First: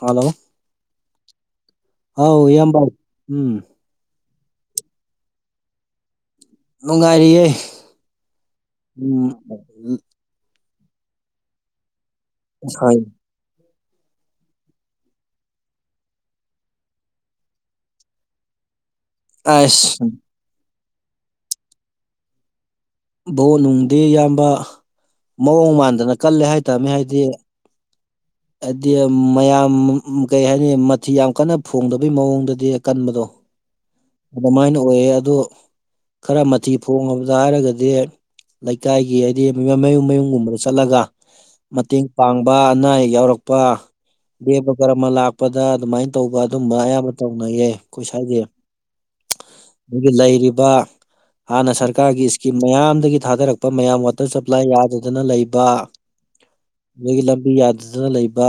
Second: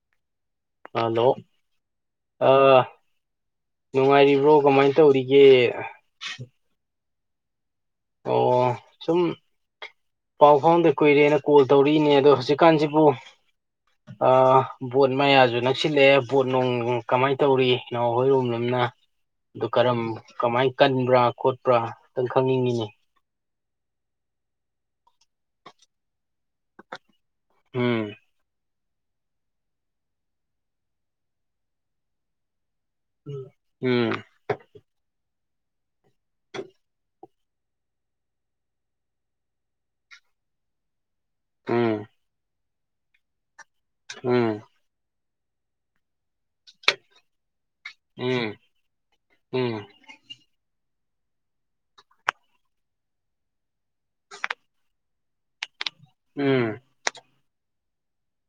hello hello ꯍꯥꯎ ꯑꫯꯌꯥꯝꯕ ꯎꯝ ꯅꯨꯡꯉꯥꯏꯔꯤꯕ꯭ꯔꯣ ꯀꯃꯥꯏꯅ ꯇꯧꯔꯤꯒꯦ ꯅꯨꯡꯉꯥꯏꯔꯤꯌꯦ ꯑꯣ ꯁꯨꯝ ꯎꯝ ꯄꯥꯎ ꯐꯥꯎꯅꯗ ꯀꯨꯏꯔꯦꯅ ꯀꯣꯜ ꯇꯧꯔꯛꯏꯅꯦ ꯑꯗꯣ ꯍꯣꯏ ꯍꯧꯖꯤꯛꯀꯥꯟꯁꯤꯕꯨꯨ ꯑ ꯕꯣꯠ ꯃꯌꯥꯁꯨ ꯅꯛꯁꯤꯜꯂꯛꯑꯦ ꯕꯣꯠ ꯅꯨꯡ ꯀꯃꯥꯏꯅ ꯇꯧꯔꯤ ꯏꯅꯥꯎ ꯍꯣꯏ ꯔꯣꯝꯗꯅ ꯑꯗꯨ ꯀꯔꯝ ꯑꯁ ꯀꯃꯥꯏ ꯀꯟꯕ꯭ꯔꯥ ꯈꯣꯠꯄ꯭ꯔꯥ ꯑꯇꯪ ꯈꯪꯅꯤꯡꯉꯤꯅꯦ ꯚꯣꯠ ꯅꯨꯡꯗꯤ ꯏꯌꯥꯝꯕ ꯃꯑꯣꯡ ꯃꯥꯟꯗꯅ ꯀꯜꯂꯦ ꯍꯥꯏꯇꯃꯤ ꯍꯥꯏꯗꯤ ꯎꯝ ꯍꯥꯏꯗꯤ ꯃꯌꯥꯝ ꯀꯩ ꯍꯥꯏꯅꯤ ꯃꯊꯤ ꯌꯥꯝ ꯀꯟꯅ ꯐꯣꯡꯗꯕꯤ ꯃꯑꯣꯡꯗꯗꯤ ꯀꯟꯕꯗꯣ ꯎꯝ ꯑꯗꯨꯃꯥꯏꯅ ꯑꯣꯏꯌꯦ ꯑꯗꯣ ꯈꯔ ꯃꯊꯤ ꯐꯣꯡꯉꯕꯗ ꯍꯥꯏꯔꯒꯗꯤ ꯍꯥꯏꯗꯤ ꯂꯩꯀꯥꯏꯒꯤ ꯍꯥꯏꯗꯤ ꯃꯌꯨꯝ ꯃꯌꯨꯝꯒꯨꯝꯕꯗ ꯆꯠꯂꯒ ꯎꯝ ꯃꯇꯦꯡ ꯄꯥꯡꯕ ꯑꯅꯥ ꯑꯌꯦꯛ ꯌꯥꯎꯔꯛꯄ ꯎꯝ ꯀꯔꯝꯃꯥ ꯂꯥꯛꯄꯗ ꯑꯗꯨꯃꯥꯏꯅ ꯇꯧꯕ ꯑꯗꯨꯝꯕ ꯑꯌꯥꯝꯕ ꯇꯧꯅꯩꯌꯦ ꯑꯩꯈꯣꯏ ꯁꯋꯥꯏꯗꯤ ꯎꯝ ꯎꯝ ꯂꯩꯔꯤꯕ ꯍꯥꯟꯅ ꯁꯔꯀꯥꯔꯒꯤ ꯃꯌꯥꯝꯗꯒꯤ ꯊꯥꯗꯔꯛꯄ ꯃꯌꯥꯝ ꯋꯥꯇꯔ ꯁꯄ꯭ꯂꯥꯏ ꯌꯥꯗꯗꯅ ꯂꯩꯕ ꯎꯝ ꯑꯗꯥꯒꯤ ꯂꯝꯕꯤ ꯌꯥꯗꯗꯅ ꯂꯩꯕ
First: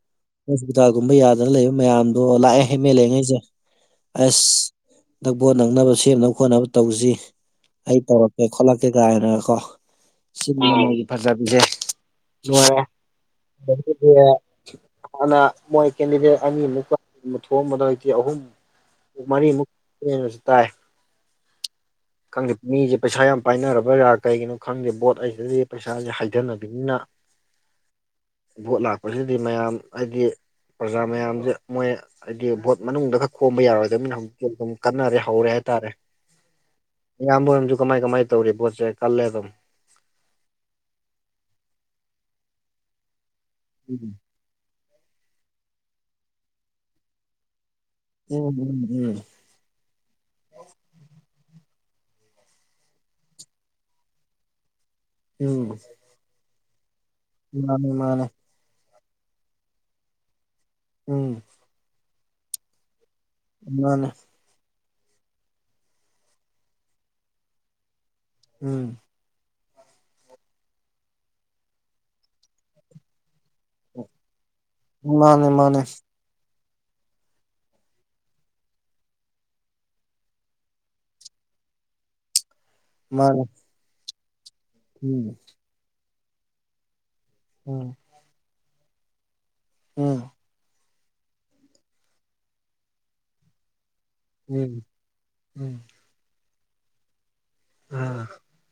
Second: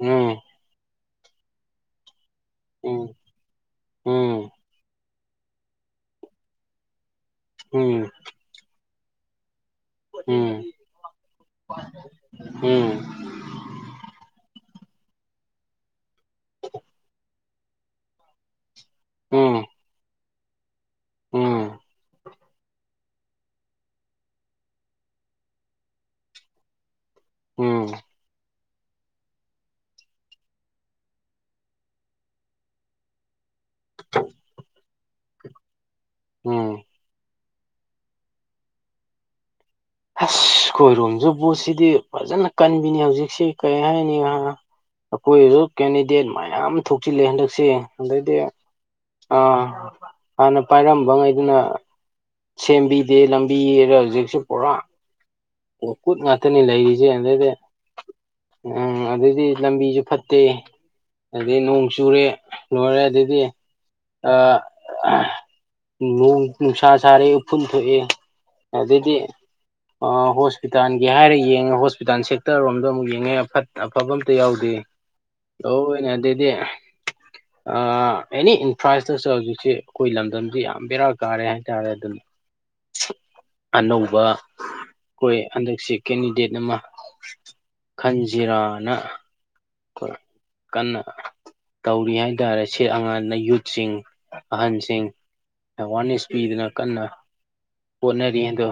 ꯑꯣ ꯍꯣꯁꯄꯤꯇꯥꯜꯒꯨꯝꯕ ꯌꯥꯗꯅ ꯂꯩꯕ ꯃꯌꯥꯝꯗꯣ ꯂꯥꯛꯑꯦ ꯑꯦꯝ ꯑꯦꯜ ꯎꯝ ꯑꯦꯉꯩꯁꯦ ꯎꯝ ꯑꯁ ꯑꯝꯇ ꯚꯣꯠ ꯅꯪꯅꯕ ꯁꯦꯝꯅꯕ ꯈꯣꯠꯅꯕ ꯇꯧꯁꯤ ꯑꯩ ꯎꯝ ꯇꯧꯔꯛꯀꯦ ꯈꯣꯠꯂꯛꯀꯦ ꯍꯥꯏꯅꯒ ꯀꯣ ꯆꯤꯟ ꯐꯖꯥꯕꯤꯁꯦ ꯂꫭꯏꯔꯦ ꯎꯝ [unintelligible] ꯍꯥꯟꯅ ꯃꯣꯏ ꯀꯦꯟꯗꯤꯗꯦꯠ ꯑꯅꯤꯃꯨꯛꯀ ꯊꯣꯛꯑꯝꯕꯗ ꯍꯧꯖꯤꯛꯇꯤ ꯑꯍꯨꯝ ꯃꯔꯤꯃꯨꯛ ꯅꯦꯁꯨ ꯇꯥꯏ ꯎꯨꯝ ꯈꯪꯗꯦ ꯃꯤꯁꯦ ꯄꯩꯁꯥ ꯌꯥꯝ ꯄꯥꯏꯅꯔꯕ꯭ꯔꯥ ꯀꯩꯒꯤꯅꯣ ꯈꯪꯗꯦ ꯕꯣꯠ ꯑꯩꯁꯤꯗꯗꯤ ꯄꯩꯁꯥꯁꯦ ꯍꯥꯏꯊꯅꯕꯅꯤꯅ ꯎꯝ ꯚꯣꯠ ꯂꯥꯛꯄꯁꯤꯗꯤ ꯃꯌꯥꯝ ꯍꯥꯏꯗꯤ ꯄ꯭ꯔꯖꯥ ꯃꯌꯥꯝꯁꯦ ꯃꯣꯏ ꯍꯥꯏꯗꯤ ꯚꯣꯠ ꯃꯅꯨꯡꯗ ꯈꯔ ꯈꯣꯝꯕ ꯌꯥꯔꯣꯏꯗꯅꯤ ꯍꯧꯖꯤꯛꯇꯤ ꯑꯗꯨꯝ ꯀꯟꯅꯔꯦ ꯍꯧꯔꯦ ꯍꯥꯏꯇꯥꯔꯦ ꯎꯝ ꯏꯌꯥꯝꯕꯝꯁꯨ ꯀꯃꯥꯏ ꯀꯃꯥꯏ ꯇꯧꯔꯤ ꯄꯣꯠꯁꯦ ꯈꯜꯂꯦ ꯑꯗꯨꯝ ꯑꯁ ꯈꯣꯏꯔꯣꯝꯁꯨ ꯣꯠꯁꯤꯗꯤ ꯐꯖꯅ ꯀꯟꯕꯤꯅꯤ ꯍꯧꯖꯤꯛꯁꯤ ꯀꯩ ꯍꯥꯏꯅꯤ ꯑꯩꯈꯣꯏꯁꯨ ꯀꯦꯟꯗꯤꯗꯦꯠ ꯃꯌꯥꯝ ꯊꯣꯛꯆꯤꯜꯂꯦ ꯍꯟꯗꯛꯁꯦ ꯑꯗꯩꯗꯤ ꯎ ꯎ ꯑꯥ ꯍꯥꯟꯅ ꯄꯥꯏꯔꯝꯕ ꯉꯩꯗꯨꯅ ꯁꯦꯝꯕꯤꯗꯦ ꯂꯝꯕꯤꯔ ꯍꯧꯖꯤꯛꯁꯨꯛ ꯎꯝ ꯀꯨꯠ ꯉꯥꯛꯇꯅꯤ ꯂꯩꯔꯤꯁꯦ ꯑꯗꯩꯗꯤ ꯃꯥꯅꯦ ꯃꯥꯅꯦ ꯎꯝ ꯑꯗꯨꯗꯩꯗꯤ ꯂꯝꯕꯤꯁꯨ ꯐꯠꯇꯦ ꯎꯝ ꯑꯗꯨꯗꯩ ꯅꯣꯡ ꯆꯨꯨꯔꯦ ꯂꯣꯏꯔꯦ ꯑꯗꯨꯗꯤ ꯃꯥꯅꯦ ꯅ ꯅꯨꯡꯁꯥ ꯁꯥꯥꯔꯦ ꯎꯐꯨꯟ ꯊꯣꯛꯑꯦ ꯎꯝ ꯑꯗꯨꯗꯗꯤ ꯑ ꯍꯣꯁꯄꯤꯇꯥꯜꯒꯤ ꯍꯥꯏꯔ ꯌꯦꯡꯉꯦ ꯍꯣꯁꯄꯤꯇꯥꯥꯟ ꯁꯦꯛꯇꯔꯣꯝꯗ ꯑꯃꯨꯛ ꯌꯦꯡꯉꯦꯐꯠ ꯑꯐꯕ ꯑꯝꯇ ꯌꯥꯎꯗꯦ ꯃꯥꯅꯦ ꯃꯥꯅꯦ ꯂꯅꯦ ꯑꯗꯨꯗꯩꯗꯤ ꯑꯦꯅꯤ ꯏꯟꯐ꯭ꯔꯥ ꯏꯁꯇ꯭ꯔꯛꯆꯔ ꯍꯧꯖꯤꯛꯁꯦ ꯑꯩꯈꯣꯏ ꯂꯝꯗꯝꯁꯤ ꯌꯥꯝ ꯕꯦꯔꯥ ꯀꯥꯔꯦ ꯍꯥꯏꯇꯥꯔꯦ ꯑꯗꯨꯝ [inaudible] ꯃꯥ ꯑꯅꯧꯕ ꯑꯩꯈꯣꯏ ꯍꯟꯗꯛꯁꯤꯦ ꯀꯦꯟꯗꯤꯗꯦꯠ ꯑꯃ ꯎꯝ ꯈꯟꯖꯤꯔꯥꯅ ꯣꯏ ꯎꯝ ꯀꯟꯅ ꯇꯧꯔꯤ ꯍꯥꯏꯇꯥꯔꯦ ꯁꯦ ꯑꯉꯥꯡꯅ ꯌꯨꯠꯁꯤꯡ ꯎꯝ ꯑꯍꯟꯁꯤꯡ ꯎꯝ ꯑꯦꯋꯥꯔꯅꯦꯁ ꯄꯤꯗꯨꯅ ꯀꯟꯅ ꯑꯥ ꯍꯣꯠꯅꯔꯤ ꯑꯗꯣ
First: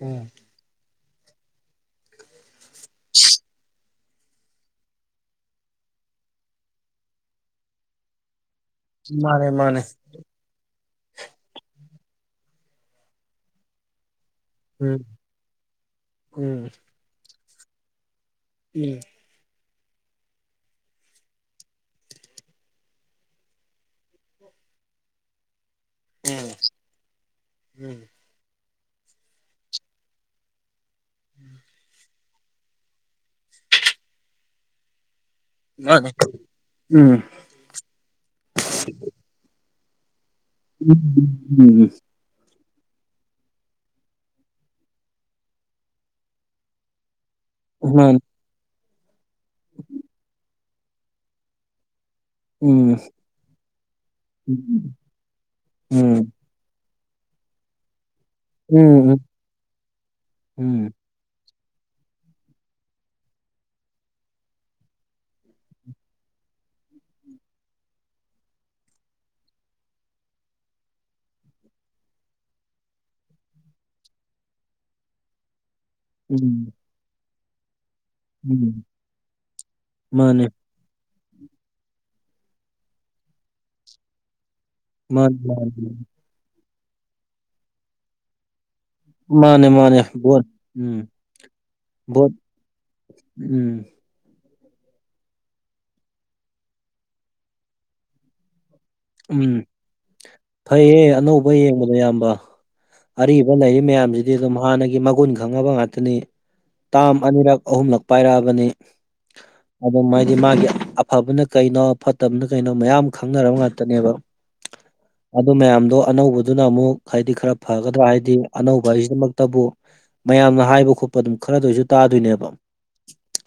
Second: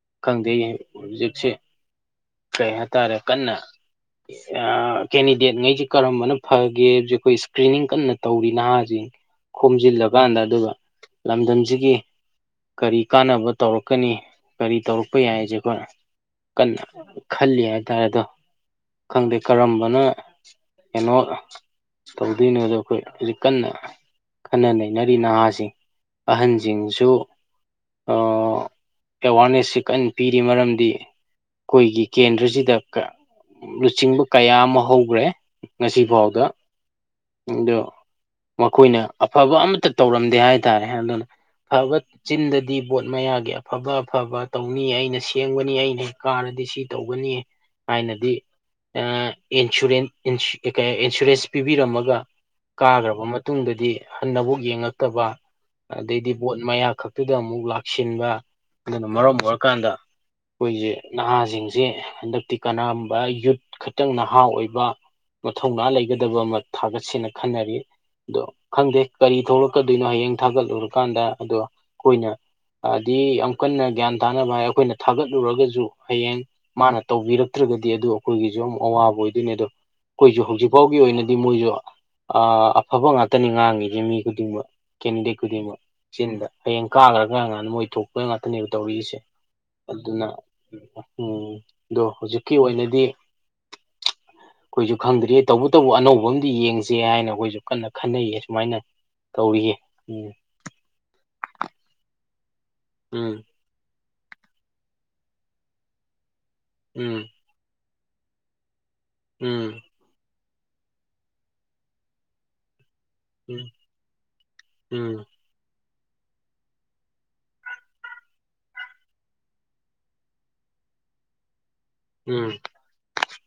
ꯎꯝ ꯈꯪꯗꯦ ꯍꯧꯖꯤꯛꯁꯦ ꯀꯩ ꯍꯥꯏꯇꯥꯔꯦ ꯀꯟꯅ ꯀꯦꯟꯗꯤꯗꯦꯠ ꯉꯩꯁꯤꯦ ꯀꯔꯝꯕꯅ ꯐꯒꯦꯕꯦ ꯑꯩꯈꯣꯏ ꯏꯁꯀ꯭ꯔꯤꯅꯤꯡ ꯀꯟꯅ ꯇꯧꯔꯤ ꯅꯍꯥ ꯃꯥꯅꯦ ꯈꯣꯨꯝꯖꯤꯂꯥ ꯀꯥꯟꯗ ꯑꯗꯨꯒ ꯂꯝꯗꯝꯁꯤꯒꯤ ꯀꯔꯤ ꯀꯥꯟꯅꯕ ꯇꯧꯔꯛꯀꯅꯤ ꯀꯔꯤ ꯎꯝ ꯇꯧꯔꯛꯄ ꯌꯥꯏ ꯍꯥꯏꯁꯦ ꯑꯩꯈꯣꯏꯅ ꯎꯝ ꯀꯟꯅ ꯈꯜꯂꯤ ꯍꯥꯏꯇꯥꯔꯦ ꯑꯗꯣ ꯎꯝ ꯈꯪꯗꯦ ꯀꯔꯝꯕꯅ ꯀꯩꯅꯣ ꯇꯧꯗꯣꯏꯅꯣꯗꯣ ꯑꯩꯈꯣꯏ ꯍꯧꯖꯤꯛ ꯀꯟꯅ ꯈꯟꯅ ꯅꯩꯅꯔꯤ ꯅꯍꯥꯁꯤꯡ ꯎꯝ ꯑꯍꯟꯁꯤꯡꯁꯨ ꯎꯝ ꯑꯦꯋꯥꯔꯅꯦꯁꯁꯤ ꯀꯟꯅ ꯄꯤꯔꯤ ꯃꯔꯝꯗꯤ ꯑꯩꯈꯣꯏꯒꯤ ꯀꯦꯟꯗ꯭ꯔꯁꯤꯗ ꯂꯨꯆꯤꯡꯕ ꯀꯌꯥ ꯑꯃ ꯍꯧꯈ꯭ꯔꯦ ꯉꯁꯤꯐꯥꯎꯗ ꯎꯝ ꯎꯝ ꯎꯝ ꯎꯝ ꯑꯗ ꯃꯈꯣꯏꯅ ꯑꯐꯕ ꯑꯃꯠꯇ ꯇꯧꯔꯝꯗꯦ ꯍꯥꯏꯇꯥꯔꯦ ꯑꯗꯨꯅ ꯎꯝ ꯑꯐꯕ ꯆꯤꯟꯗꯗꯤ ꯕꯣꯠ ꯃꯌꯥꯒꯤ ꯑꯐꯕ ꯑꯐꯕ ꯇꯧꯅꯤ ꯑꯩꯅ ꯁꯦꯝꯒꯅꯤ ꯑꯩꯅ ꯀꯥꯔꯗꯤ ꯁꯤ ꯇꯧꯒꯅꯤ ꯊꯥꯏꯅꯗꯤ ꯏꯟꯁꯨꯔꯦꯟ ꯏꯟꯁꯨꯔꯦꯟꯁ ꯄꯤꯕꯤꯔꯝꯃꯒ ꯀꯥꯈ꯭ꯔꯕ ꯃꯇꯨꯡꯗꯗꯤ ꯍꯟꯅꯕꯨꯛ ꯌꯦꯡꯉꯛꯇꯕ ꯑꯗꯩꯗꯤ ꯕꯣꯠ ꯃꯌꯥ ꯈꯛꯇꯨꯗ ꯑꯃꯨꯛ ꯂꯥꯛꯁꯤꯟꯕ ꯑꯗꯨꯅ ꯃꯔꯝ ꯑꯣꯏꯔꯀꯥꯟꯗ ꯎꯝ ꯑꯩꯈꯣꯏꯁꯦ ꯅꯍꯥꯁꯤꯡꯁꯦ ꯍꯟꯗꯛꯇꯤ ꯀꯅꯥꯕ ꯌꯨꯠ ꯈꯛꯇꯪꯅ ꯅꯍꯥ ꯑꯣꯏꯕ ꯃꯊꯧꯅꯥ ꯂꯩꯒꯗꯕ ꯑꯃ ꯊꯥꯒꯠꯁꯦꯅ ꯈꯟꯅꯔꯤ ꯑꯗꯣ ꯈꯪꯗꯦ ꯀꯔꯤ ꯊꯣꯛꯂꯛꯀꯗꯣꯏꯅꯣ ꯍꯌꯦꯡ ꯊꯥꯒꯠꯂꯨꯔꯀꯥꯟꯗ ꯑꯗꯣ ꯑꯩꯈꯣꯏꯅ ꯍꯥꯏꯗꯤ ꯌꯥꯝ ꯀꯟꯅ ꯒ꯭ꯌꯥꯟ ꯇꯥꯅꯕ ꯍꯥꯏ ꯑꯩꯈꯣꯏꯅ ꯊꯥꯒꯠꯂꯨꯔꯒꯁꯨ ꯎꯝ ꯍꯌꯦꯡ ꯃꯥꯅ ꯇꯧꯕꯤꯔꯛꯇ꯭ꯔꯒꯗꯤ ꯑꯗꯨ ꯎꯝ ꯑꯩꯈꯣꯏꯒꯤꯁꯨ ꯎꯝ ꯑꯃꯨꯛ ꯑꯋꯥꯕ ꯑꯣꯏꯗꯣꯏꯅꯦ ꯑꯗꯣ ꯑꯩꯈꯣꯏꯁꯨ ꯍꯧꯖꯤꯛ ꯃꯥꯅꯦ ꯍꯧꯖꯤꯛꯐꯥꯎꯒꯤ ꯑꯣꯏꯅꯗꯤ ꯃꯣꯏꯁꯨ ꯑꯐꯕ ꯉꯥꯛꯇꯅꯤ ꯉꯥꯡꯉꯁꯦ ꯃꯤ ꯈꯨꯗꯤꯡꯃꯛ ꯀꯦꯟꯗꯤꯗꯦꯠ ꯃꯥꯅꯦ ꯈꯨꯗꯤꯡꯃꯛ ꯃꯥꯅꯦ ꯆꯤꯟꯗ ꯍꯌꯦꯡ ꯀꯥꯈ꯭ꯔꯒ ꯀꯥꯟꯗ ꯃꯣꯏ ꯊꯣꯛꯄ ꯉꯥꯛꯇꯅꯦꯕ ꯇꯧꯔꯤꯁꯦ ꯃꯥꯅꯦ ꯃꯥꯅꯦ ꯑꯗꯨꯅ ꯚꯣꯠ ꯎꯝ ꯑꯗꯣ ꯚꯣꯠ ꯍꯧꯖꯤꯛꯀꯤ ꯑꯣꯏꯅꯗꯤ ꯎꯝ ꯑꯩꯈꯣꯏꯁꯨ ꯈꯪꯗ꯭ꯔꯤꯌꯦ ꯇꯧꯕꯇꯕꯨ ꯑꯅꯧꯕ ꯑꯝ ꯌꯦꯡꯁꯦ ꯍꯥꯏꯅ ꯑꯩꯈꯣꯏꯁꯨ ꯀꯟꯅ ꯈꯟꯅꯩꯌꯦ ꯁꯨꯃꯥꯏꯅ ꯎꯝ ꯇꯧꯔꯤꯌꯦ ꯎꯝ ꯐꯩꯌꯦ ꯑꯅꯧꯕ ꯌꯦꯡꯕꯗꯣ ꯏꯌꯥꯝꯕ ꯎꯝ ꯑꯔꯤꯕ ꯂꯩꯔꯤꯕꯔꯤ ꯃꯌꯥꯝꯁꯤꯗꯤ ꯑꯗꯨꯝ ꯍꯥꯟꯅꯒꯤ ꯃꯒꯨꯟ ꯈꯪꯕ ꯉꯥꯛꯇꯅꯤ ꯇꯥꯝ ꯑꯅꯤꯔꯛ ꯑꯍꯨꯝꯂꯛ ꯄꯥꯏꯔꯛꯑꯕꯅꯤ ꯎꯝ ꯑꯗꯨꯝ ꯍꯥꯏꯗꯤ ꯃꯥꯒꯤ ꯑꯐꯕꯅ ꯀꯩꯅꯣ ꯐꯠꯇꯕꯅ ꯀꯩꯅꯣ ꯃꯌꯥꯝ ꯈꯪꯅꯔꯕ ꯎꯝ ꯉꯥꯛꯇꯅꯦꯕ ꯎꯝ ꯎꯝ ꯑꯗꯨ ꯃꯌꯥꯝꯗꯣ ꯑꯅꯧꯕꯗꯨꯅ ꯑꯃꯨꯛ ꯍꯥꯏꯗꯤ ꯈꯔ ꯐꯒꯗ꯭ꯔꯥ ꯍꯥꯏꯗꯤ ꯑꯅꯧꯕ ꯍꯥꯏꯁꯤꯗꯃꯛꯇꯕꯨ ꯃꯌꯥꯝꯅ ꯍꯥꯏꯕ ꯈꯣꯠꯄ ꯑꯗꯨꯝ ꯈꯔꯗ ꯑꯣꯏꯔꯁꯨ ꯇꯥꯗꯣꯏꯅꯦꯕ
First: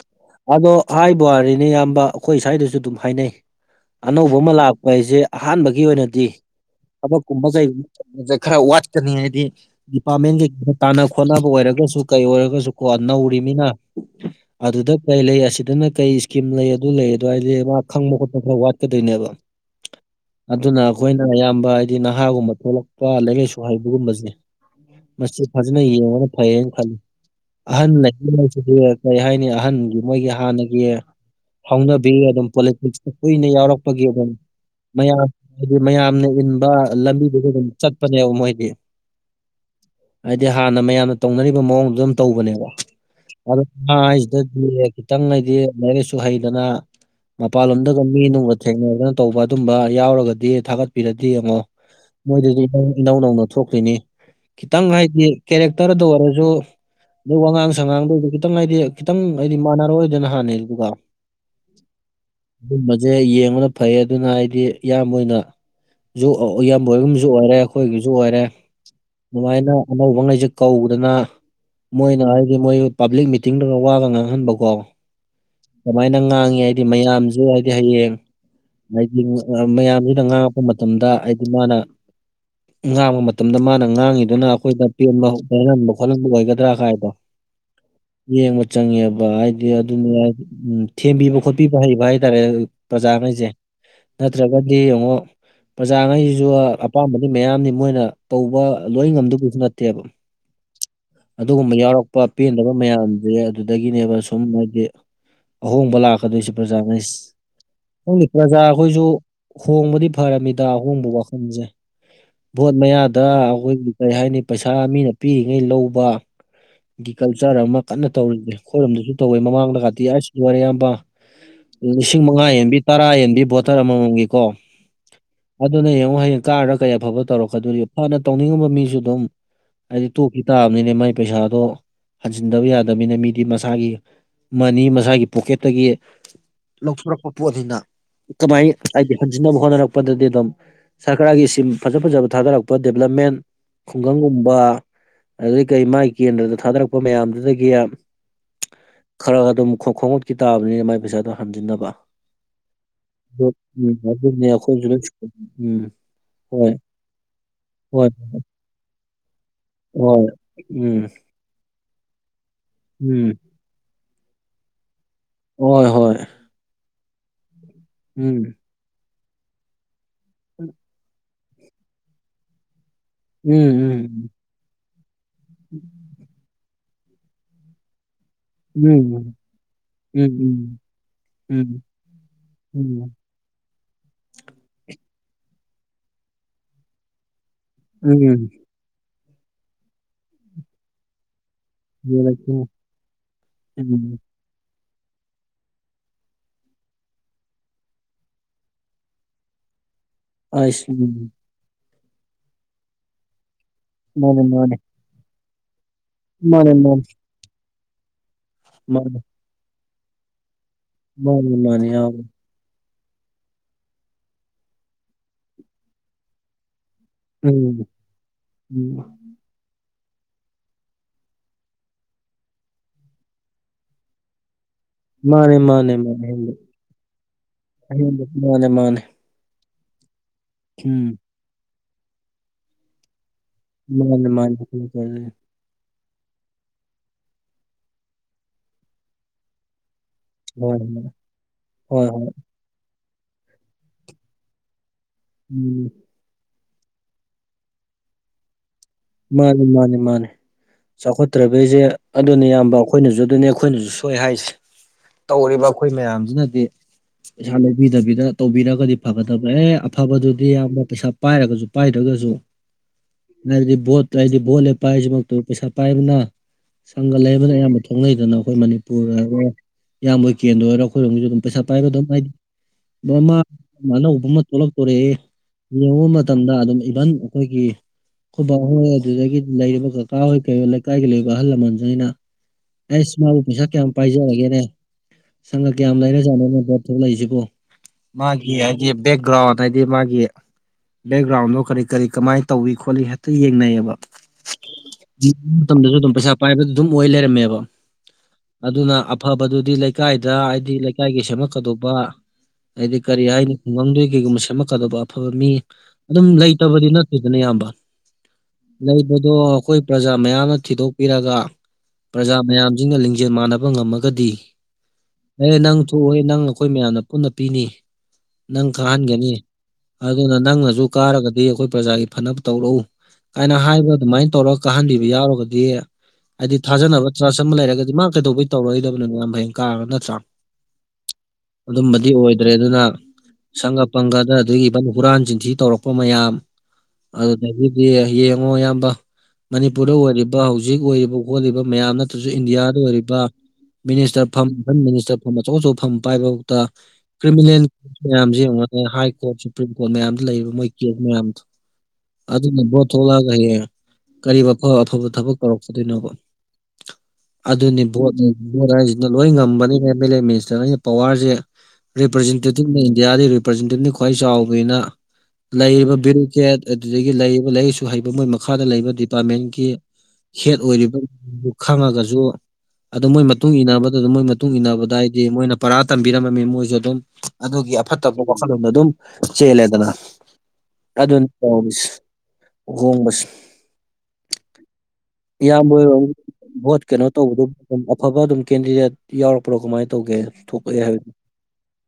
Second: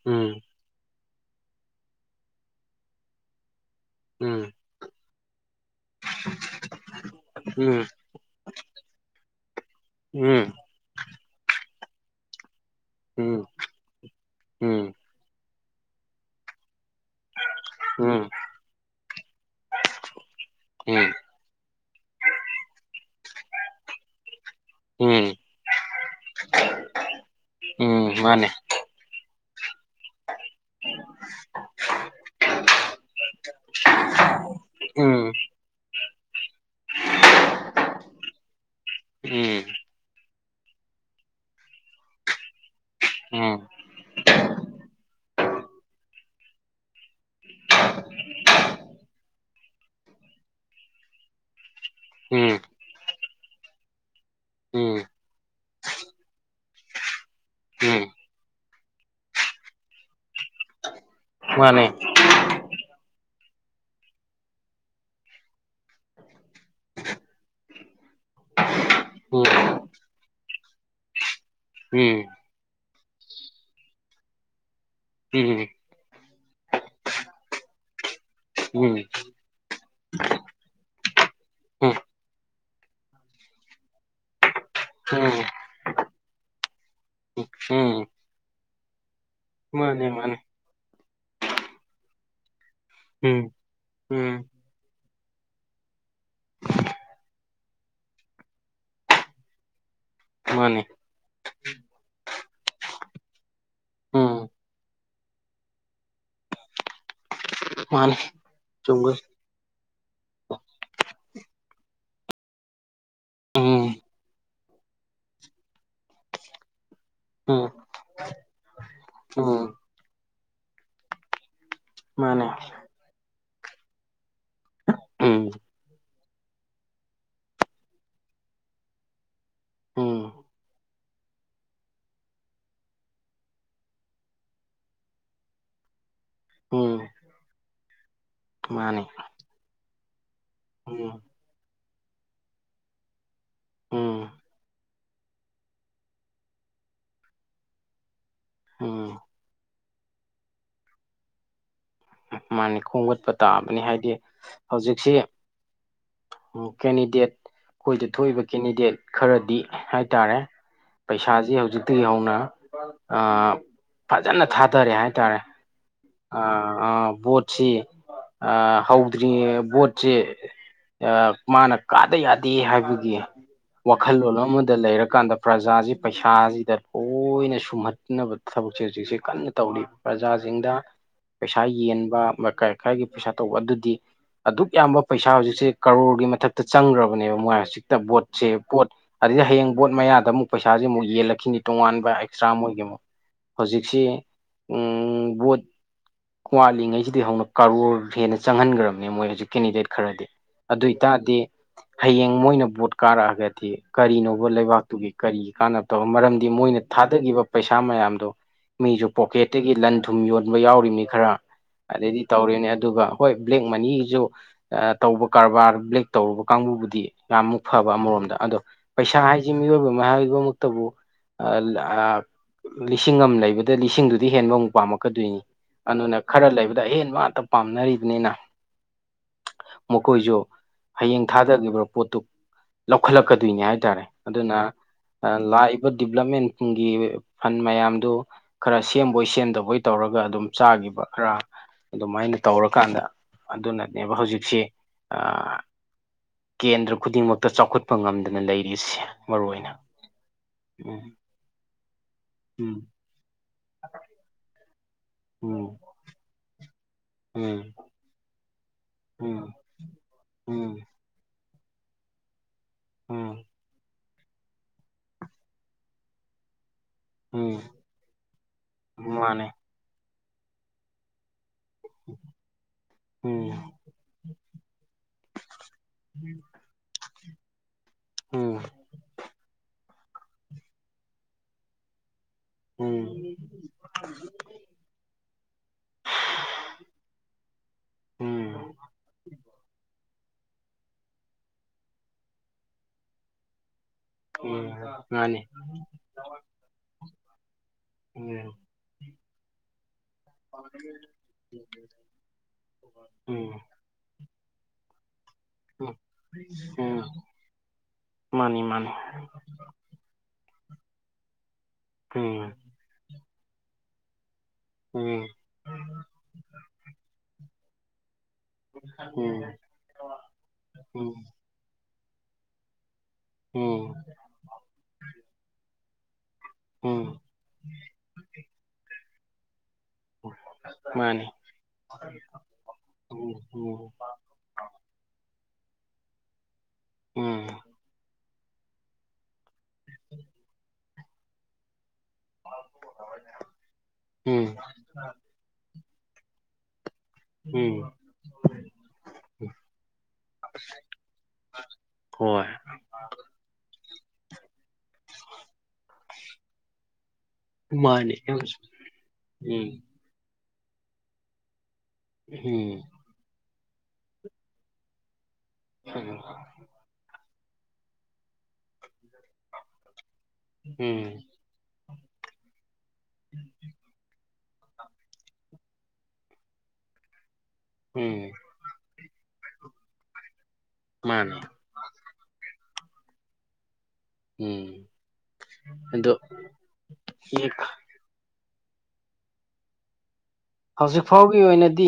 ꯎꯝ ꯎꯝ ꯑꯗꯣ ꯍꯥꯏꯕꯅꯤ ꯏꯌꯥꯝꯕ ꯑꯩꯈꯣꯏ ꯁ꯭ꯋꯥꯏꯗꯁꯨ ꯑꯗꯨꯝ ꯍꯥꯏꯅꯩ ꯑꯅꯧꯕ ꯎꯝ ꯑꯃ ꯂꯥꯛꯄ ꯍꯥꯏꯁꯦ ꯑꯍꯥꯟꯕꯒꯤ ꯑꯣꯏꯅꯗꯤ ꯊꯕꯛ ꯀꯨꯝꯕ ꯎꯝ ꯎꯝ ꯆꯩꯩꯒꯨꯝꯕ ꯈꯔ ꯋꯥꯠꯄ ꯍꯥꯏꯗꯤ ꯎꯝ ꯗꯤꯄꯥꯔꯠꯃꯦꯟꯒꯤ ꯎꯝ ꯇꯥꯟꯅ ꯈꯣꯠꯅꯕ ꯑꯣꯏꯔꯒꯁꯨ ꯀꯩ ꯑꯣꯏꯔꯒꯁꯨ ꯑꯣ ꯑꯅ ꯎꯔꯤꯃꯤꯅ ꯑꯗꯨꯗ ꯀꯩ ꯂꯩ ꯑꯁꯤꯗꯅ ꯀꯩ ꯏꯁꯀꯤꯝ ꯂꯩ ꯑꯗꯨ ꯂꯩ ꯑꯗꯨꯋꯥꯏꯗꯤ ꯈꯪꯕ ꯎꯝ ꯈꯣꯠꯄ ꯈꯔ ꯋꯥꯠꯀꯗꯣꯏꯅꯦꯕ ꯑꯗꯨꯅ ꯎꯝ ꯑꯩꯈꯣꯏꯅ ꯑꯌꯥꯝꯕ ꯍꯥꯏꯕꯗꯤ ꯅꯍꯥꯒꯨꯝꯕ ꯊꯣꯛꯂꯛꯄ ꯂꯥꯏꯔꯤꯛ ꯂꯥꯏꯁꯨ ꯍꯩꯕꯒꯨꯝꯕꯁꯦ ꯎꯝ ꯃꯁꯤ ꯐꯖꯅ ꯌꯦꯡꯉꯒ ꯐꯩꯌꯦꯅ ꯈꯜꯂꯤ ꯑꯍꯟ ꯂꯩ ꯎꯝ ꯃꯥꯅꯦ ꯍ ꯀꯩ ꯍꯥꯏꯅꯤ ꯑꯍꯟꯒꯤ ꯃꯣꯏꯒꯤ ꯍꯥꯟꯅꯒꯤ ꯍꯧꯥꯎꯅꯕꯤ ꯑꯗꯨꯝ ꯄꯣꯂꯤꯇꯤꯛꯁꯇ ꯀꯨꯏꯅ ꯌꯥꯎꯔꯛꯄꯒꯤ ꯑꯗꯨꯝ ꯃꯌꯥꯝ ꯎꯝ ꯍꯥꯏꯗꯤ ꯃꯌꯥꯝꯅ ꯏꯟꯕ ꯂꯝꯕꯤꯗꯨꯁꯨ ꯑꯗꯨꯝ ꯆꯠꯄꯅꯦꯕ ꯃꯣꯏ ꯎꯝ ꯍꯥꯏꯗꯤ ꯍꯥꯟꯅ ꯃꯌꯥꯝꯅ ꯇꯧꯅꯔꯤꯕ ꯃꯑꯣꯡꯗꯨ ꯑꯗꯨꯝ ꯇꯧꯕꯅꯦꯕ ꯑ ꯎꯝ ꯑ ꯑꯩꯁꯤꯗꯗꯤ ꯈꯤꯇꯪ ꯍꯥꯏꯗꯤ ꯂꯥꯏꯔꯤꯛꯁꯨ ꯍꯩꯗꯅ ꯃꯄꯥꯟꯂꯣꯝꯗꯒ ꯃꯤꯅꯨꯡꯒ ꯊꯦꯡꯅꯗꯅ ꯇꯧꯕ ꯑꯗꯨꯝꯕ ꯌꯥꯎꯔꯒꯗꯤ ꯊꯥꯒꯠꯄꯤꯔꯗꯤ ꯌꯦꯡꯉꯣ ꯃꯣꯏꯗꯁꯨ ꯏꯅꯧ ꯅꯧꯅ ꯊꯣꯛꯇꯣꯏꯅꯤ ꯈꯤꯇꯪ ꯎꯝ ꯍꯥꯏꯗꯤ ꯀꯦꯔꯦꯛꯇꯔꯗ ꯑꯣꯏꯔꯁꯨ ꯑꯗꯩ ꯋꯥꯉꯥꯡ ꯁꯉꯥꯡꯗꯗ ꯈꯤꯇꯪ ꯍꯥꯏꯗꯤ ꯈꯤꯇꯪ ꯍꯥꯏꯗꯤ ꯃꯥꯟꯅꯔꯣꯏꯗꯅ ꯍꯥꯟꯅꯩꯗꯨꯒ ꯃꯥꯅꯦ ꯑꯗꯨꯨꯝꯕꯁꯦ ꯌꯦꯡꯕꯅ ꯐꯩꯌꯦ ꯑꯗꯨꯅ ꯍꯥꯏꯗꯤ ꯏꯌꯥꯝꯕ ꯑꯣꯏꯅ ꯨ ꯏꯌꯥꯝꯕꯨꯝ ꯑꯃꯁꯁꯨ ꯑꯣꯏꯔꯦ ꯑꯩꯈꯣꯏꯒꯤꯁꯨ ꯑꯣꯏꯔꯦ ꯎꯝ ꯑꯗꯨꯃꯥꯏꯅ ꯎꯝ ꯑꯅꯧꯕꯉꯩꯁꯦ ꯀꯧꯕꯧꯗꯅ ꯎꯝ ꯃꯣꯏꯅ ꯍꯥꯏ ꯑ ꯃꯣꯏ ꯄꯥꯕ꯭ꯂꯤꯛ ꯃꯤꯇꯤꯡꯗꯒ ꯋꯥꯒ ꯉꯥꯡꯍꯟꯕꯀꯣ ꯎꯝ ꯀꯃꯥꯏꯅ ꯉꯥꯡꯉꯤ ꯍꯥꯏꯗꯤ ꯃꯌꯥꯝꯁꯨ ꯍꯥꯏꯗꯤ ꯍꯌꯦꯡ ꯍꯥꯏꯗꯤ ꯃꯌꯥꯝꯁꯤꯅ ꯉꯥꯡꯉꯛꯄ ꯃꯇꯝꯗ ꯍꯥꯏꯗꯤ ꯃꯥꯅ ꯎꯝ ꯉꯥꯡꯕ ꯃꯇꯝꯗ ꯃꯥꯅ ꯉꯥꯡꯉꯤꯗꯨꯅ ꯑꯩꯈꯣꯏꯗ ꯄꯦꯟꯕ ꯎꯝ ꯄꯦꯜꯍꯟꯕ ꯈꯣꯠꯍꯟꯕ ꯑꯣꯏꯒꯗ꯭ꯔꯥ ꯀꯥꯏꯗꯣ ꯑꯣ ꯌꯦꯡꯕ ꯆꯪꯉꯦꯕ ꯍꯥꯏꯗꯤ ꯑꯗꯨꯝ ꯃꯥꯅꯦ ꯃꯥꯅꯦ ꯎꯝ ꯊꯦꯝꯕꯤꯕ ꯈꯣꯠꯄꯤꯕ ꯍꯩꯕ ꯍꯥꯏꯇꯥꯔꯦ ꯎꯝ ꯄ꯭ꯔꯖꯥꯈꯩꯁꯦ ꯎꯝ ꯅꯠꯇ꯭ꯔꯒꯗꯤ ꯌꯦꯡꯉꯣ ꯄ꯭ꯔꯖꯥꯉꯩꯁꯤꯁꯨ ꯑꯄꯥꯝꯕꯗꯤ ꯃꯌꯥꯝꯅꯤ ꯃꯣꯏꯅ ꯇꯧꯕ ꯂꯣꯏ ꯉꯝꯗꯒꯤꯁꯨ ꯅꯠꯇꯦꯕ ꯃꯥꯅꯦ ꯑꯗꯨꯒꯨꯝꯕ ꯌꯥꯎꯔꯛꯄ ꯄꯦꯟꯗꯕ ꯃꯌꯥꯝꯁꯦ ꯑꯗꯨꯗꯒꯤꯅꯦꯕ ꯎꯝ ꯁꯨꯝ ꯍꯥꯏꯗꯤ ꯑꯍꯣꯡꯕ ꯂꯥꯛꯀꯗꯣꯏꯁꯦ ꯄ꯭ꯔꯖꯥꯅꯩ ꯃꯥꯅꯦ ꯈꯪꯗꯤ ꯄ꯭ꯔꯖꯥ ꯑꯩꯈꯣꯏꯁꯨ ꯆꯨꯝꯒ꯭ꯔꯦ ꯍꯣꯡꯕꯗꯤ ꯐꯔꯝꯃꯤꯗꯥ ꯑꯥꯍꯣꯡꯕ ꯋꯥꯈꯜꯁꯦ ꯚꯣꯠ ꯃꯌꯥꯗ ꯑꯩꯈꯣꯏꯒꯤ ꯎꯝ ꯀꯔꯤ ꯍꯥꯏꯅꯤ ꯄꯩꯁꯥ ꯃꯤꯅ ꯄꯤꯔꯤꯉꯩ ꯂꯧꯕ ꯒꯤ ꯀꯜꯆꯔ ꯎꯝ ꯑꯃ ꯀꯟꯅ ꯇꯧꯔꯁꯦ ꯑꯩꯈꯣꯏꯔꯣꯝꯗꯁꯨ ꯇꯧꯋꯦ ꯎꯝ ꯃꯃꯥꯡꯗ ꯀꯇꯤ ꯑ ꯁꯤ ꯋꯥꯔꯤꯔꯦ ꯑꯌꯥꯝꯕ ꯂꯤꯁꯤꯡ ꯃꯉꯥ ꯃꯥꯅꯦ ꯌꯦꯟꯕꯤ ꯇꯔꯥ ꯌꯦꯟꯕꯤ ꯕꯣꯇꯔ ꯑꯃꯃꯝꯒꯤ ꯀꯣ ꯎꯝ ꯑꯗꯨꯅ ꯌꯦꯡꯉꯣ ꯍꯌꯦꯡ ꯀꯥꯔꯒ ꯀꯩ ꯑꯐꯕ ꯇꯧꯔꯛꯀꯗꯣꯏꯅꯣ ꯐꯅ ꯇꯧꯅꯤꯡꯉꯝꯕ ꯃꯤꯖꯨ ꯑꯗꯨꯝ ꯍꯥꯏꯗꯤ ꯇꯣꯀꯤ ꯎꯝ ꯇꯥꯕꯅꯤꯅꯦ ꯃꯥꯏ ꯄꯩꯁꯥ ꯑꯗꯣ ꯍꯟꯖꯤꯟꯗꯕ ꯌꯥꯗꯕꯅꯤꯅ ꯃꯤꯗꯤ ꯃꯁꯥꯒꯤ ꯃꯅꯤ ꯃꯁꯥꯒꯤ ꯄꯣꯛꯀꯦꯠꯇꯒꯤ ꯎꯝ ꯂꯧꯊꯣꯔꯛꯄ ꯄꯣꯠꯅꯤꯅ ꯀꯃꯥꯏꯅ ꯃꯥꯅꯦ ꯍꯥꯏꯗꯤ ꯍꯟꯖꯤꯟꯅꯕ ꯍꯣꯠꯅꯔꯛꯄꯗꯗꯤ ꯑꯗꯨꯝ ꯎꯝ ꯁꯔꯀꯥꯔꯒꯤ ꯁꯤꯝ ꯐꯖ ꯐꯖꯕ ꯊꯥꯗꯔꯛꯄ ꯗꯦꯕꯂꯞꯃꯦꯟ ꯎꯝ ꯈꯨꯡꯒꯪꯒꯨꯝꯕ ꯑꯗꯨꯗꯒꯤ ꯀꯩ ꯃꯥꯒꯤ ꯀꯦꯟꯗ꯭ꯔꯗ ꯊꯥꯗꯔꯛꯄ ꯃꯌꯥꯝꯗꯨꯗꯒꯤ ꯎꯝ ꯈꯔꯥꯒ ꯑꯗꯨꯝ ꯈꯣꯡꯒꯠꯈꯤ ꯇꯥꯕꯅꯤꯅ ꯃꯥꯏ ꯄꯩꯁꯥꯗꯣ ꯍꯟꯖꯤꯟꯅꯕ ꯃꯥꯅꯤ ꯈꯣꯝꯒꯠꯄ ꯇꯥꯕꯅꯤ ꯍꯥꯏꯗꯤ ꯑꯗꯨꯅꯦ ꯑꯈꯣꯖꯨ ꯂꯣꯏ [unintelligible] ꯑꯣ ꯀꯦꯟꯅꯤꯗꯦꯠ ꯑꯩꯈꯣꯏꯗ ꯍꯣꯏ ꯊꯣꯛꯏꯕ ꯀꯦꯟꯗꯤꯗꯦꯠ ꯈꯔꯗꯤ ꯍꯣꯏ ꯍꯥꯏꯇꯥꯔꯦ ꯎꯝ ꯄꯩꯁꯥꯖꯤ ꯍꯧꯖꯤꯛ ꯇꯤ ꯍꯧꯅ ꯎꯝ ꯑꯥ ꯐꯖꯅ ꯊꯥꯗꯔꯦ ꯍꯥꯏꯇꯥꯔꯦ ꯍꯣꯏ ꯍꯣꯏ ꯑꯥ ꯑꯥ ꯚꯣꯠꯁꯤ ꯎꯝ ꯍꯧꯗ꯭ꯔꯤꯉꯩ ꯕꯣꯠ ꯁꯦ ꯃꯥꯅ ꯀꯥꯗ ꯌꯥꯗꯦ ꯍꯥꯏꯕꯒꯤ ꯎꯝ ꯎꯝ ꯋꯥꯈꯜꯂꯣꯟ ꯑꯃꯗ ꯂꯩꯔꯀꯥꯟꯗ ꯄ꯭ꯔꯖꯥꯁꯤ ꯄꯩꯁꯥꯖꯤꯗ ꯂꯣꯏꯅ ꯁꯨꯝꯍꯠꯟꯅꯕ ꯊꯕꯛꯁꯦ ꯍꯧꯖꯤꯛꯁꯦ ꯎꯝ ꯀꯟꯅ ꯇꯧꯔꯤ ꯎꯝ ꯎꯝ ꯄ꯭ꯔꯖꯥꯖꯤꯡꯗ ꯄꯩꯁꯥ ꯎꯝ ꯌꯦꯟꯕ ꯂꯩꯀꯥꯏ ꯂꯩꯀꯥꯏꯒꯤ ꯄꯩꯁꯥ ꯇꯧꯕ ꯑꯗꯨꯗꯤ ꯑꯗꯨꯛ ꯌꯥꯝꯕ ꯄꯩꯁꯥ ꯍꯧꯖꯤꯛꯁꯦ ꯀꯔꯣꯔꯒꯤ ꯃꯊꯛꯇ ꯆꯪꯒ꯭ꯔꯕꯅꯦꯕ ꯃꯣꯏ ꯍꯧꯖꯤꯛ ꯎꯝ ꯕꯣꯠꯁꯦ ꯄꯣꯠ ꯑꯗꯩ ꯍꯌꯦꯡ ꯕꯣꯠ ꯃꯌꯥꯗ ꯑꯃꯨꯛ ꯄꯩꯁꯥꯖꯦ ꯑꯃꯨꯛ ꯌꯦꯜꯂꯛꯈꯤꯅꯤ ꯇꯣꯉꯥꯟꯕ ꯎꯝ ꯑꯦꯛꯁꯇ꯭ꯔꯥ ꯎꯝ ꯃꯣꯏꯒꯤ ꯍꯧꯖꯤꯛꯁꯤ ꯎꯝ ꯎꯡ ꯕꯣꯠ ꯋꯥꯠꯂꯤꯉꯩꯖꯤꯗꯩ ꯍꯧꯅ ꯀꯥꯔꯣꯔ ꯍꯦꯟꯅ ꯆꯪꯍꯟꯒ꯭ꯔꯕꯅꯦ ꯃꯣꯏ ꯍꯧꯖꯤꯛ ꯀꯦꯟꯗꯤꯗꯦꯠ ꯈꯔꯗꯤ ꯑꯗꯨ ꯑꯁ ꯎꯝ ꯑꯣꯏꯇꯥꯔꯗꯤ ꯍꯌꯦꯡ ꯃꯣꯏꯅ ꯚꯣꯠ ꯀꯥꯔꯛꯑꯒꯗꯤ ꯃꯥꯅꯦ ꯀꯔꯤꯅꯣꯕ ꯃꯥꯅꯦ ꯂꯩꯕꯥꯛꯇꯨꯒꯤ ꯀꯔꯤꯒꯤ ꯀꯥꯟꯅꯕ ꯇꯧ ꯃꯔꯝꯗꯤ ꯃꯥꯅꯦ ꯃꯣꯏꯅ ꯃꯥꯅꯦ ꯊꯥꯗꯈꯤꯕ ꯄꯩꯁꯥ ꯃꯌꯥꯝꯗꯣ ꯃꯤꯁꯨ ꯃꯥꯅꯦ ꯄꯣꯀꯦꯠ ꯇꯥꯒꯤ ꯂꯟ ꯊꯨꯝ ꯌꯣꯟꯕ ꯌꯥꯎꯔꯤꯅꯤ ꯈꯔ ꯃꯥꯅꯦ ꯃꯥꯅꯦ ꯌꯥꯎꯋꯦ ꯑꯗꯩꯗꯤ ꯇꯧꯔꯦꯅꯦ ꯑꯗꯨꯒ ꯍꯣꯏ ꯕ꯭ꯂꯦꯛ ꯃꯅꯤꯒꯤꯖꯨ ꯇꯧꯕ ꯀꯔꯕꯥꯔ ꯕ꯭ꯂꯦꯛ ꯇꯧꯔꯨꯕ ꯀꯥꯡꯕꯨꯗꯤ ꯌꯥꯝꯃꯨꯛ ꯎꯝ ꯐꯕ ꯑꯃꯔꯣꯝꯗ ꯑꯗꯣ ꯎꯝ ꯄꯩꯁꯥ ꯍꯥꯏ ꯖꯤ ꯃꯤꯌꯣꯕ ꯃꯥ ꯍꯥꯏꯕ ꯃꯛꯇꯕꯨ ꯑꯥ ꯂꯤꯁꯤꯡ ꯑꯃ ꯂꯩꯕꯗ ꯂꯤꯁꯤꯡꯗꯨꯗꯤ ꯍꯦꯟꯕ ꯑꯃꯨꯛ ꯄꯥꯝꯃꯛ ꯀꯥꯗꯣꯏꯅꯤ ꯃꯥꯅꯦ ꯃꯥꯅꯦ ꯑꯗꯨꯅ ꯃꯥꯅꯦ ꯈꯔ ꯂꯩꯕꯗ ꯑꯍꯦꯟꯕ ꯉꯠꯇ ꯑꯍꯦꯟꯕ ꯑꯍꯦꯟꯕ ꯄꯥꯝꯅꯔꯤꯕꯅꯤꯅ ꯃꯥꯅꯦ ꯃꯥꯅꯦ ꯃꯈꯣꯏꯖꯨ ꯎꯝ ꯍꯌꯦꯡ ꯊꯥꯗꯔꯒꯤꯕ ꯄꯣꯠꯇꯨ ꯂꯧꯈꯠꯂꯛꯀꯗꯣꯏꯅꯦ ꯍꯥꯏꯇꯥꯔꯦ ꯃꯥꯅꯦ ꯃꯥꯅꯦ ꯑꯗꯨꯅ ꯍꯣꯏ ꯂꯥꯏ ꯗꯤꯕꯂꯞꯃꯦꯟꯒꯤ ꯐꯟ ꯃꯌꯥꯝꯗꯨ ꯈꯔ ꯁꯦꯝꯕꯣꯏ ꯁꯦꯝꯗꯕꯣꯏ ꯇꯧꯔꯒ ꯑꯗꯨꯝ ꯆꯥꯒꯤꯕ ꯍꯣꯏ ꯈꯔ ꯍꯣꯏ ꯑꯗꯨꯃꯥꯏꯅ ꯇꯧꯔꯀꯥꯟꯗ ꯑꯗꯨꯅꯅꯦꯕ ꯍꯧꯖꯤꯛꯁꯤ ꯎꯝ ꯀꯦꯟꯗ꯭ꯔꯥ ꯈꯨꯗꯤꯡꯃꯛꯇ ꯆꯥꯎꯈꯠꯄ ꯉꯝꯗꯅ ꯂꯩꯔꯤꯁꯦ ꯃꯔꯨ ꯃꯥꯅꯤ ꯑꯣꯏꯅ ꯃꯥꯅꯤ ꯃꯥꯅꯤ ꯎꯝ ꯆꯥꯎꯈꯠꯇ꯭ꯔꯕꯩꯁꯦ ꯑꯗꯨꯅꯤ ꯏꯌꯥꯝꯕ ꯑꯩꯈꯣꯏꯅꯖꯨ ꯑꯗꯨꯅꯦ ꯑꯩꯈꯣꯏꯅꯖꯨ ꯁꯣꯏ ꯍꯥꯏꯔꯤꯁꯦ ꯎꯝ ꯇꯧꯔꯤꯕ ꯑꯩꯈꯣꯏ ꯃꯌꯥꯝꯖꯤꯅꯗꯤ ꯄꯩꯁꯥ ꯎꯝ ꯂꯩꯕꯤꯗꯕꯤꯗ ꯇꯧꯕꯤꯔꯒꯗꯤ ꯐꯒꯗꯕ ꯎꯝ ꯑꯦ ꯑꯐꯕꯗꯨꯗꯤ ꯎꯝ ꯑꯌꯥꯝꯕ ꯄꯩꯁꯥ ꯄꯥꯏꯔꯒꯁꯨ ꯄꯥꯏꯗ꯭ꯔꯒꯁꯨ ꯎꯝ ꯍꯥꯢꯗꯤ ꯕꯣꯠ ꯂꯥꯏꯗꯤ ꯕꯣꯠ ꯂꯦꯞꯄ ꯍꯥꯏꯖꯤꯃꯛꯇꯕꯨ ꯄꯩꯁꯥ ꯄꯥꯏꯗꯅ ꯁꯪꯒ ꯂꯩꯕꯅ ꯎꯝ ꯑꯌꯥꯝꯕ ꯊꯣꯛꯅꯩꯗꯅ ꯑꯩꯈꯣꯏ ꯎꯝ ꯃꯅꯤꯄꯨꯔ ꯃꯥꯅꯦ ꯑꯣꯏꯔꯣ ꯏꯌꯥꯝꯕꯩ ꯀꯦꯟꯗ꯭ꯔ ꯑꯣꯏꯔꯣ ꯑꯩꯈꯣꯏꯔꯣꯝꯒꯤꯁꯨ ꯑꯗꯨꯝ ꯄꯩꯁꯥ ꯄꯥꯏꯕ ꯗꯨꯝ ꯃꯃꯥ ꯎꯝ ꯑꯅꯧꯕ ꯑꯃ ꯊꯣꯛꯂꯛꯇꯣꯔꯦꯑꯦ ꯌꯦꯡꯕ ꯃꯇꯝꯗ ꯑꯗꯨꯝ ꯏꯚꯟ ꯑꯩꯈꯣꯏꯒꯤ [inaudible] ꯈꯣꯏꯕꯥꯍꯣꯏ ꯑꯗꯨꯗꯒꯤ ꯂꯩꯔꯤꯕ ꯀꯀꯥ ꯍꯣꯏ ꯀꯩ ꯂꯩꯀꯥꯏꯒꯤ ꯂꯩꯔꯤꯕ ꯑꯍꯜ ꯂꯃꯟꯖꯤ ꯑꯩꯅ ꯎꯝ ꯍꯥꯏꯁ ꯃꯥꯕꯨ ꯄꯩꯁꯥ ꯀꯌꯥꯝ ꯄꯥꯏꯖꯔꯒꯦꯅꯦ ꯁꯪꯒ ꯀꯌꯥꯝ ꯂꯩꯔꯖꯥꯅꯣꯅꯦ ꯚꯣꯠ ꯊꯣꯛꯂꯛꯏꯖꯤꯕꯣ ꯃꯥꯒꯤ ꯎꯝ ꯍꯥꯏꯗꯤ ꯕꯦꯛꯒ꯭ꯔꯥꯎꯟ ꯍꯥꯏꯗꯤ ꯃꯥꯒꯤ ꯕꯦꯛꯒ꯭ꯔꯥꯎꯟꯗꯣ ꯀꯔꯤ ꯀꯔꯤ ꯀꯃꯥꯏꯅ ꯇꯧꯏ ꯈꯣꯠꯂꯤ ꯍꯦꯛꯇ ꯌꯦꯡꯅꯩꯑꯕ ꯎꯝ ꯃꯥꯅꯦꯦ ꯄꯥꯏꯕꯗꯨ ꯑꯗꯨꯝ ꯑꯣꯏ ꯂꯩꯔꯝꯃꯦꯕ ꯎꯝ ꯑꯗꯨꯅ ꯑꯐꯕꯗꯨꯗꯤ ꯂꯩꯀꯥꯏꯗ ꯍꯥꯏꯗꯤ ꯂꯩꯀꯥꯏꯒꯤ ꯁꯦꯝꯃꯛꯀꯗꯧꯕ ꯑꯩꯗꯤ ꯀꯔꯤ ꯍꯥꯏꯅ ꯎꯝ ꯈꯪꯒꯪꯗꯣꯏ ꯀꯩꯒꯨꯝꯕꯕꯁꯤꯦ ꯀꯗꯧꯕ ꯑꯐꯕ ꯃꯤ ꯎꯝ ꯑꯗꯨꯝ ꯂꯩꯇꯕꯗꯤ ꯅꯠꯇꯦꯗꯅ ꯏꯌꯥꯝꯕ ꯃꯥꯅꯤ ꯃꯥꯅꯤ ꯂꯩꯕꯗꯣ ꯑꯩꯈꯣꯏ ꯄ꯭ꯔꯖꯥ ꯃꯌꯥꯝꯅ ꯊꯤꯗꯣꯛꯄꯤꯔꯒ ꯄ꯭ꯔꯖꯥ ꯎꯝ ꯃꯌꯥꯝ ꯁꯤꯡꯅ ꯂꯤꯡꯖꯦꯜ ꯃꯥꯟꯅꯕ ꯉꯝꯃꯒꯗꯤ ꯎꯝ ꯑꯦ ꯅꯪ ꯊꯣꯛꯑꯣꯍꯦ ꯅꯪ ꯑꯩꯈꯣꯏ ꯃꯌꯥꯝꯅ ꯄꯨꯟꯅ ꯄꯤꯅꯤ ꯅꯪ ꯀꯥꯍꯟꯒꯅꯤ ꯎꯝ ꯑꯗꯨꯅ ꯅꯪꯅꯁꯨ ꯀꯥꯔꯒꯗꯤ ꯑꯩꯈꯣꯏ ꯄ꯭ꯔꯖꯥꯒꯤ ꯐꯅ ꯇꯧꯔꯛꯎ ꯀꯥꯏꯅ ꯎꯝ ꯍꯥꯏꯕ ꯎꯝ ꯑꯗꯨꯃꯥꯏꯅ ꯇꯧꯔꯒ ꯀꯥꯍꯟꯕꯤꯕ ꯌꯥꯎꯔꯒꯗꯤ ꯍꯥꯏꯗꯤ ꯊꯥꯖꯅꯕ ꯎꯝ ꯆꯔꯁ ꯑꯃ ꯂꯩꯔꯒꯗꯤ ꯃꯥ ꯀꯩꯗꯧꯕꯩ ꯇꯧꯔꯣꯏꯗꯕꯅꯣꯅ ꯌꯥꯝ ꯍꯌꯦ ꯀꯥꯔꯒ ꯅꯠꯇ꯭ꯔ ꯃꯥ ꯑꯗꯨꯝꯕꯗꯤ ꯑꯣꯏꯗ꯭ꯔꯦ ꯑꯗꯨꯅ ꯎꯝ ꯁꯪꯒ ꯎꯝ ꯄꯪꯒꯗ ꯑꯗꯨꯒꯤ ꯏꯚꯟ ꯍꯨꯔꯥꯟꯁꯤꯡ ꯊꯤ ꯇꯧꯔꯛꯄ ꯃꯌꯥꯝ ꯎꯝ ꯑꯗꯨꯗꯒꯤꯗꯤ ꯌꯦꯡꯉꯣ ꯑꯌꯥꯝꯕ ꯃꯅꯤꯄꯨꯔꯗ ꯑꯣꯏꯔꯤꯕ ꯍꯧꯖꯤꯛ ꯑꯣꯏꯔꯤꯕ ꯈꯣꯠꯂꯤꯕ ꯃꯌꯥꯝꯅ ꯑꯗꯨꯁꯨ ꯏꯟꯗꯤꯌꯥꯗ ꯑꯣꯏꯔꯤꯕ ꯃꯤꯅꯤꯁꯇꯔ ꯐꯝ ꯎꯝ ꯏꯐꯦꯟ ꯃꯤꯅꯤꯁꯇꯔ ꯐꯝ ꯑꯆꯧ ꯑꯆꯧꯧꯕ ꯐꯝ ꯄꯥꯏꯕ ꯐꯥꯎꯗ ꯀ꯭ꯔꯤꯃꯤꯅꯦꯜ ꯎꯝ ꯀꯦꯁ ꯃꯌꯥꯝꯁ ꯌꯦꯡꯉ ꯍꯥꯏ ꯀꯣꯔꯠ ꯁꯨꯄ꯭ꯔꯤꯝ ꯀꯣꯔꯠ ꯃꯌꯥꯝꯗ ꯂꯩꯌꯦꯕ ꯃꯣꯏ ꯀꯦꯁ ꯃꯌꯥꯝꯗꯣ ꯍꯣꯏ ꯑꯗꯨꯅ ꯕꯣꯠ ꯊꯣꯛꯂꯛꯑꯒ ꯍꯌꯦꯡ ꯀꯔꯤ ꯑꯐ ꯑꯐꯕ ꯊꯕꯛ ꯀꯧꯔꯛꯀꯗꯣꯏꯅꯣ ꯑꯗꯨꯅꯦ ꯕꯣꯠ ꯃꯥꯅꯤ ꯌꯥꯝ ꯍꯥꯏꯁꯤꯅ ꯂꯣꯏ ꯎꯝ ꯉꯝꯕꯅꯤꯅꯦ ꯑꯦꯝ ꯑꯦꯜ ꯑꯦ ꯃꯤꯅꯤꯁꯇꯔ ꯑꯩꯅ ꯄꯋꯥꯔꯁꯦ ꯎꯝ ꯔꯤꯄ꯭ꯔꯖꯦꯟꯇꯦꯇꯤꯚ ꯏꯟꯗꯤꯌꯥꯒꯤ ꯔꯤꯄ꯭ꯔꯖꯦꯟꯇꯦꯇꯤꯞ ꯈ꯭ꯋꯥꯏ ꯆꯥꯎꯕꯅꯤꯅ ꯂꯩꯔꯤꯕ ꯎꯝ ꯕꯀꯦꯠ ꯑꯗꯨꯗꯒꯤ ꯂꯩꯔꯤꯕ ꯂꯥꯏꯔꯤꯛꯁꯨ ꯍꯩꯕ ꯃꯣꯏ ꯃꯈꯥꯗ ꯂꯩꯕ ꯗꯤꯄꯥꯔꯠꯃꯦꯟꯒꯤ ꯍꯦꯠ ꯑꯣꯏꯔꯤꯕ ꯈꯪꯉꯒꯁꯨ ꯑꯗꯨ ꯃꯣꯏ ꯃꯇꯨꯡ ꯏꯟꯅꯕꯗ ꯑꯗꯨ ꯃꯣꯏ ꯃꯇꯨꯡ ꯏꯟꯅꯕꯗ ꯍꯥꯏꯗꯤ ꯃꯣꯏꯅ ꯄꯔꯥ ꯇꯝꯕꯤꯔꯝꯃꯤ ꯃꯣꯏꯁꯨ ꯑꯗꯨꯝ ꯑꯗꯨꯒꯤ ꯐꯠꯇꯕ ꯎꯝ ꯋꯥꯈꯜꯂꯣꯟꯗ ꯑꯗꯨꯝ ꯆꯦꯜꯂꯦꯗꯅ ꯑꯗꯨ ꯃꯥꯅꯦ ꯁ ꯍꯍꯣꯡꯣꯡꯕꯁ ꯎꯝ ꯑꯗꯨ ꯌꯥꯝꯕꯨꯣꯠ ꯀꯩꯅꯩꯅꯣ ꯇ ꯑꯐꯕ ꯑꯗꯨꯝ ꯀꯦꯟꯗꯤꯗꯦꯠ ꯌꯥꯎꯔꯛꯄ꯭ꯔꯣ ꯀꯃꯥꯏꯅ ꯇꯧꯒꯦ ꯊꯣꯛꯂꯛꯑꯦ ꯍꯧꯖꯤꯛ ꯍꯥꯏꯕꯗꯤ ꯐꯥꯎꯒꯤ ꯑꯣꯏꯅꯗꯤ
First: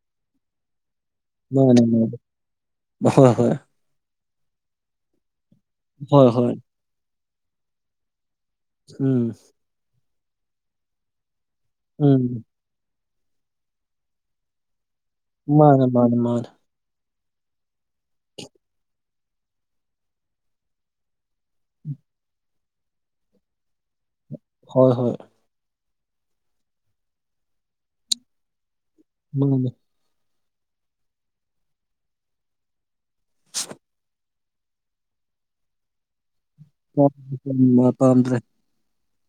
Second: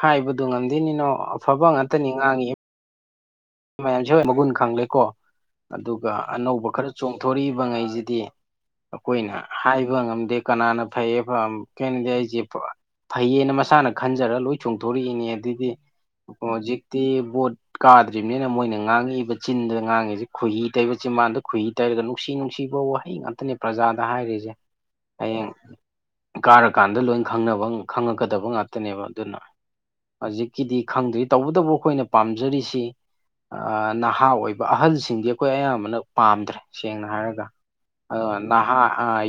ꯍꯥꯏꯕꯗꯨ ꯉꯝꯗꯦꯅꯤꯅꯣ ꯑꯐꯕ ꯃꯥꯅꯦ ꯉꯥꯛꯇꯅꯤ ꯃꯥꯅꯦ ꯉꯥꯡꯉꯤ ꯍꯣꯏ ꯍꯣꯏ [unintelligible] [inaudible] ꯃꯌꯥꯝꯁꯦꯣꯏ ꯃꯒꯨꯟ ꯈꯪꯂꯦꯀꯣ ꯑꯗꯨꯒ ꯍꯣꯏ ꯍꯣꯏ ꯑꯅꯧꯕ ꯈꯔ ꯆꯣꯡꯊꯣꯔꯛꯏꯕ ꯉꯩꯁꯤꯗꯤ ꯎꯝ ꯑꯩꯈꯣꯏꯅ ꯍꯥꯏꯕ ꯉꯝꯗꯦ ꯀꯅꯥꯅ ꯐꯩꯌꯦ ꯀꯦꯅꯗꯗꯤ ꯑꯩꯁꯦ ꯎꯝ ꯐꯩꯌꯦꯅ ꯃꯁꯥꯅ ꯈꯟꯖꯔꯒ ꯂꯣꯏ ꯆꯣꯡꯊꯣꯔꯛꯏꯅꯦ ꯃꯥꯅꯦ ꯃꯥꯅꯦ ꯃꯥꯅꯦ ꯣ ꯀꯥꯗ ꯍꯧꯖꯤꯔꯤꯕꯅꯤꯅ ꯃꯣꯏꯅ ꯉꯥꯡꯉꯛꯏꯕ ꯆꯤꯟꯗ ꯉꯥꯡꯉꯤꯁꯤ ꯈꯨꯍꯤ ꯇꯩꯕ ꯆꯤꯟ ꯃꯥꯟꯗ ꯈꯨꯍꯤ ꯇꯩꯔꯒ ꯅꯨꯡꯁꯤ ꯅꯨꯡꯁꯤꯕ ꯋꯥꯍꯩ ꯉꯥꯛꯇ ꯠꯇꯅꯤ ꯄ꯭ꯔꯖꯥꯗ ꯍꯥꯏꯔꯤꯁꯦ ꯍꯣꯏ ꯍꯣꯏ ꯍꯌꯦꯦꯡ ꯀꯥꯔꯀꯥꯟꯗ ꯂꯣꯏ ꯈꯪꯅꯕ ꯈꯪꯉꯛꯀꯗꯕ ꯉꯥꯛꯇꯅꯦꯕ ꯑꯗꯨꯅ ꯃꯥꯅꯦ ꯍꯧꯖꯤꯛꯀꯤꯗꯤ ꯈꯪꯗ꯭ꯔꯤ ꯇꯧꯕꯇꯕꯨ ꯑꯩꯈꯣꯏꯅ ꯄꯥꯝꯖꯔꯤꯁꯤ ꯅꯍꯥ ꯑꯣꯏꯕ ꯑꯍꯜꯁꯤꯡꯗꯤ ꯑꯩꯈꯣꯏ ꯑꯌꯥꯝꯕꯅ ꯄꯥꯝꯗ꯭ꯔꯦ ꯁꯦꯡꯅ ꯍꯥꯏꯔꯒ ꯑꯣ ꯄꯥꯝꯗ꯭ꯔꯦ ꯅꯍꯥ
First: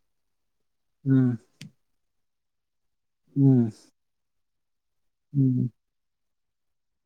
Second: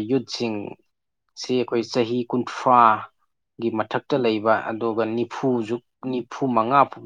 ꯌꯨꯠꯁꯤꯡ ꯎꯝ ꯁꯤ ꯑꯩꯈꯣꯏ ꯆꯍꯤ ꯀꯨꯟꯊ꯭ꯔꯥ ꯎꯝ ꯒꯤ ꯃꯊꯛꯇ ꯂꯩꯕ ꯑꯗꯨꯒ ꯎꯝ ꯅꯤꯐꯨꯖꯨ ꯅꯤꯐꯨ ꯃꯉꯥ ꯐꯥꯎꯒꯤ